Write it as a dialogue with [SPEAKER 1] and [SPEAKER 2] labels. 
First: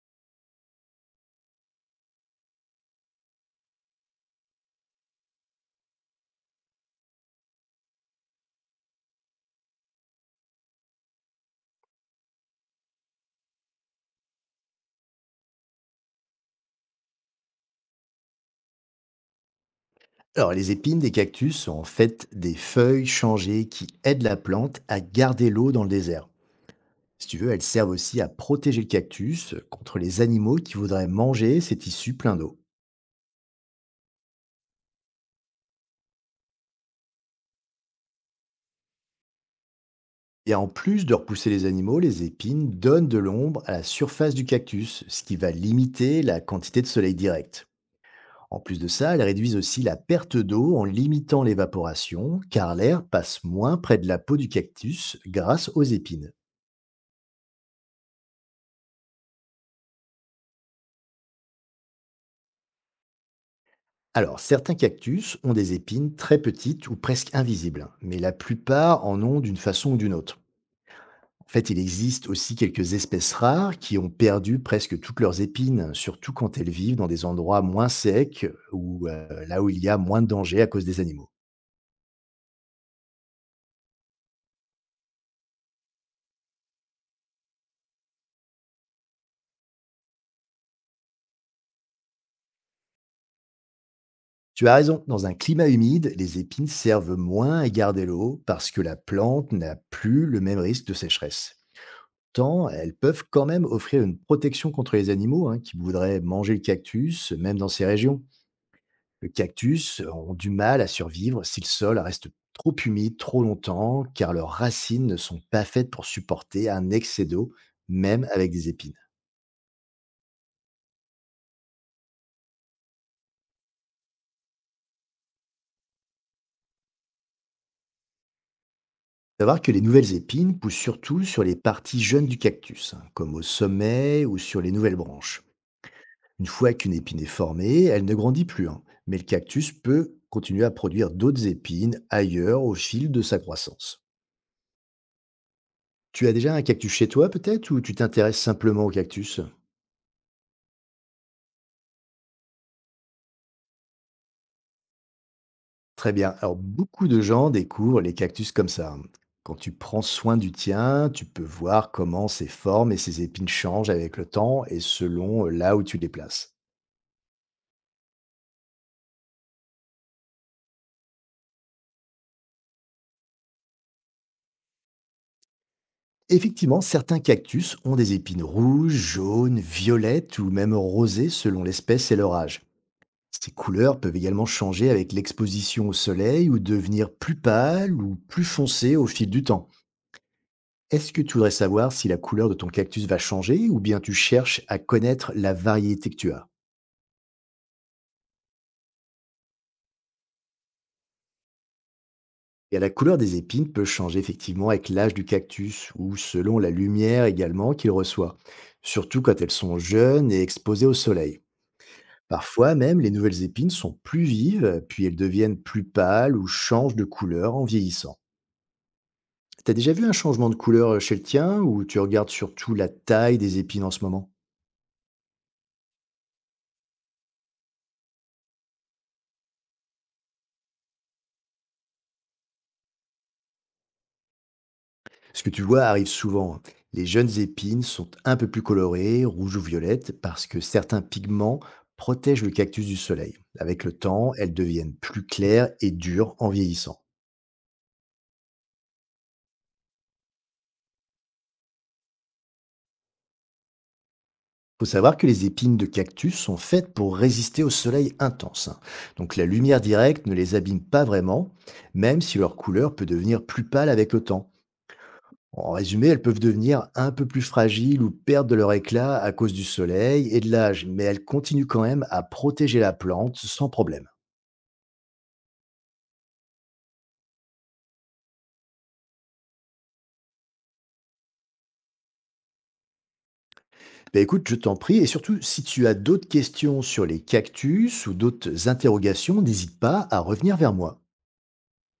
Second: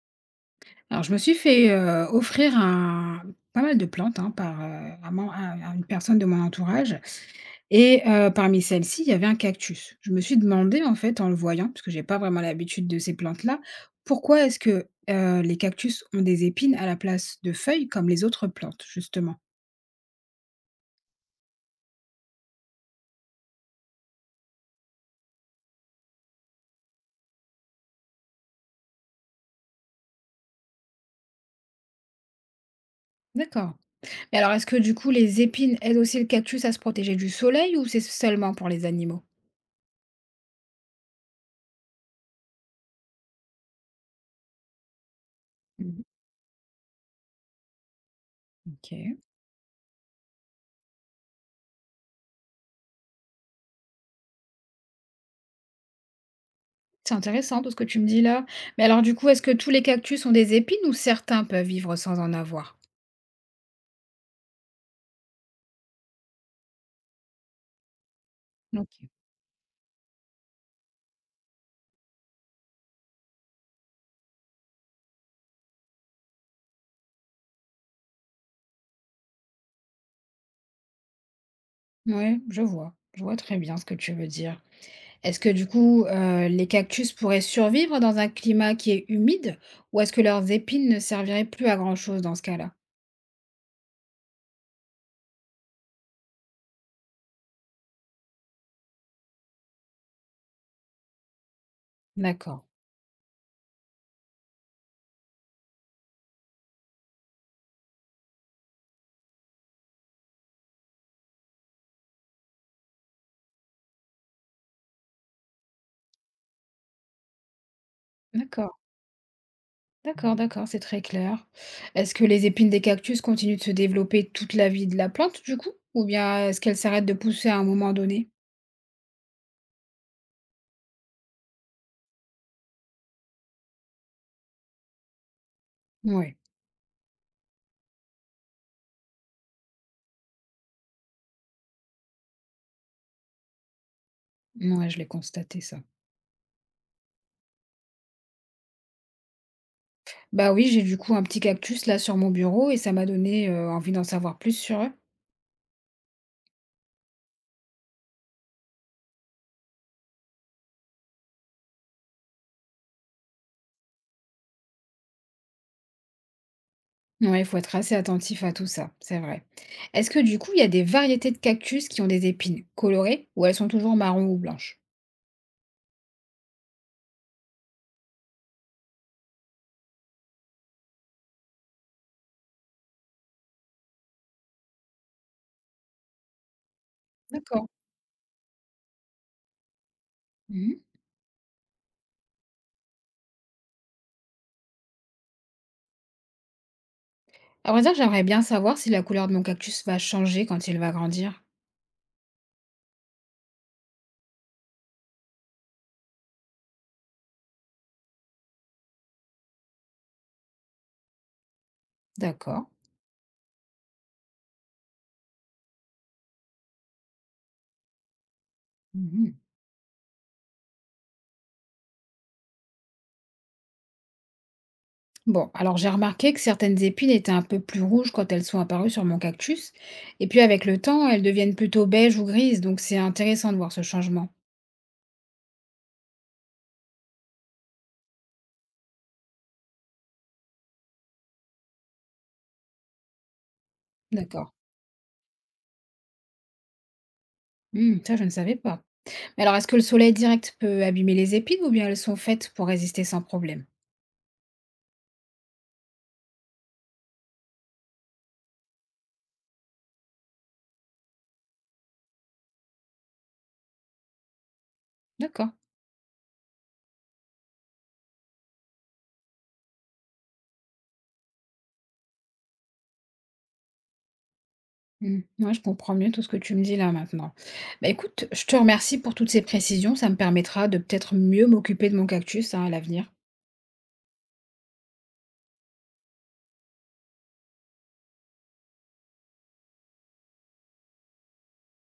[SPEAKER 1] Alors, je me suis fait, offrir un pas mal de plantes, hein, par, un une personne de mon entourage et parmi celles-ci, il y avait un cactus. Je me suis demandé, en fait, en le voyant, parce que j'ai pas vraiment l'habitude de ces plantes-là, pourquoi est-ce que, les cactus ont des épines à la place de feuilles comme les autres plantes, justement?
[SPEAKER 2] Alors, les épines des cactus sont en fait des feuilles changées qui aident la plante à garder l'eau dans le désert. Si tu veux, elles servent aussi à protéger le cactus contre les animaux qui voudraient manger ces tissus pleins d'eau.
[SPEAKER 1] D'accord. Mais alors, est-ce que du coup, les épines aident aussi le cactus à se protéger du soleil ou c'est seulement pour les animaux?
[SPEAKER 2] Et en plus de repousser les animaux, les épines donnent de l'ombre à la surface du cactus, ce qui va
[SPEAKER 1] Mhm.
[SPEAKER 2] limiter la quantité de soleil direct. En plus de ça,
[SPEAKER 1] Ok.
[SPEAKER 2] elles réduisent aussi la perte d'eau en limitant l'évaporation, car l'air passe moins près de la peau du cactus grâce aux épines.
[SPEAKER 1] C'est intéressant tout ce que tu me dis là. Mais alors, du coup, est-ce que tous les cactus ont des épines ou certains peuvent vivre sans en avoir?
[SPEAKER 2] Alors, certains cactus ont des épines très petites ou presque invisibles, mais la
[SPEAKER 1] Ok.
[SPEAKER 2] plupart en ont d'une façon ou d'une autre. En fait, il existe aussi quelques espèces rares qui ont perdu presque toutes leurs épines, surtout quand elles vivent dans des endroits moins secs ou là où il y a moins de danger à cause des animaux.
[SPEAKER 1] Ouais, je vois. Je vois très bien ce que tu veux dire. Est-ce que du coup, les cactus pourraient survivre dans un climat qui est humide ou est-ce que leurs épines ne serviraient plus à grand-chose dans ce cas-là?
[SPEAKER 2] Tu as raison, dans un climat humide, les épines servent moins à garder l'eau parce que la plante n'a plus le même risque de sécheresse.
[SPEAKER 1] D'accord.
[SPEAKER 2] Tant elles peuvent quand même offrir une protection contre les animaux, hein, qui voudraient manger le cactus, même dans ces régions. Le cactus ont du mal à survivre si le sol reste trop humide trop longtemps, car leurs racines ne sont pas faites pour supporter un excès d'eau, même avec des
[SPEAKER 1] D'accord.
[SPEAKER 2] épines.
[SPEAKER 1] D'accord, d'accord, c'est très clair. Est-ce que les épines des cactus continuent de se développer toute la vie de la plante, du coup? Ou bien est-ce qu'elles s'arrêtent de pousser à un moment donné?
[SPEAKER 2] Savoir que les nouvelles épines poussent surtout sur les parties jeunes du cactus, hein, comme au sommet ou sur les nouvelles branches.
[SPEAKER 1] Ouais,
[SPEAKER 2] Une fois qu'une épine est formée, elle ne grandit plus, hein, mais le cactus peut continuer à produire d'autres épines ailleurs au fil de sa croissance.
[SPEAKER 1] ouais, je l'ai constaté ça.
[SPEAKER 2] Tu as déjà un cactus chez toi peut-être, ou tu t'intéresses simplement au cactus?
[SPEAKER 1] Bah oui, j'ai du coup un petit cactus là sur mon bureau et ça m'a donné envie d'en savoir plus sur eux.
[SPEAKER 2] Très bien. Alors, beaucoup de gens découvrent les cactus comme ça, hein. Quand tu prends soin du tien, tu peux voir comment ses formes et ses épines changent avec le temps et selon là où tu les places.
[SPEAKER 1] Ouais, il faut être assez attentif à tout ça, c'est vrai. Est-ce que du coup, il y a des variétés de cactus qui ont des épines colorées ou elles sont toujours marron ou blanches?
[SPEAKER 2] Effectivement, certains cactus ont des épines rouges, jaunes, violettes ou même rosées selon l'espèce et leur âge. Ces couleurs peuvent également changer avec l'exposition au soleil ou devenir plus
[SPEAKER 1] D'accord.
[SPEAKER 2] pâles ou plus foncées au fil du temps.
[SPEAKER 1] Mhm.
[SPEAKER 2] Est-ce que tu voudrais savoir si la couleur de ton cactus va changer, ou bien tu cherches à connaître la variété que tu as?
[SPEAKER 1] À vrai dire, j'aimerais bien savoir si la couleur de mon cactus va changer quand il va grandir.
[SPEAKER 2] Et la couleur des épines peut changer effectivement avec l'âge du cactus ou selon la lumière également qu'il reçoit, surtout quand elles sont jeunes et exposées au soleil.
[SPEAKER 1] D'accord.
[SPEAKER 2] Parfois même, les nouvelles épines sont plus vives, puis elles deviennent plus pâles ou changent de couleur en vieillissant.
[SPEAKER 1] Mhm.
[SPEAKER 2] T'as déjà vu un changement de couleur chez le tien, ou tu regardes surtout la taille des épines en ce moment?
[SPEAKER 1] Bon, alors j'ai remarqué que certaines épines étaient un peu plus rouges quand elles sont apparues sur mon cactus, et puis avec le temps, elles deviennent plutôt beiges ou grises, donc c'est intéressant de voir ce changement.
[SPEAKER 2] Ce que tu vois arrive souvent, hein. Les jeunes épines sont un peu plus colorées, rouges ou violettes, parce que certains pigments protègent le cactus du soleil. Avec le temps, elles
[SPEAKER 1] D'accord.
[SPEAKER 2] deviennent plus claires et dures en vieillissant.
[SPEAKER 1] Hmm, ça, je ne savais pas. Mais alors, est-ce que le soleil direct peut abîmer les épines ou bien elles sont faites pour résister sans problème?
[SPEAKER 2] Il faut savoir que les épines de cactus sont faites pour résister au soleil intense, hein. Donc la lumière directe ne les abîme pas vraiment, même si leur couleur peut devenir plus pâle avec le temps.
[SPEAKER 1] D'accord.
[SPEAKER 2] En résumé, elles peuvent devenir un peu plus fragiles ou perdre de leur éclat à cause du soleil et de l'âge, mais elles continuent quand même à protéger la plante sans problème.
[SPEAKER 1] Hmm, ouais, je comprends mieux tout ce que tu me dis là maintenant. Bah écoute, je te remercie pour toutes ces précisions, ça me permettra de peut-être mieux m'occuper de mon cactus hein, à l'avenir.
[SPEAKER 2] Ben écoute, je t'en prie, et surtout, si tu as d'autres questions sur les cactus ou d'autres interrogations, n'hésite pas à revenir vers moi.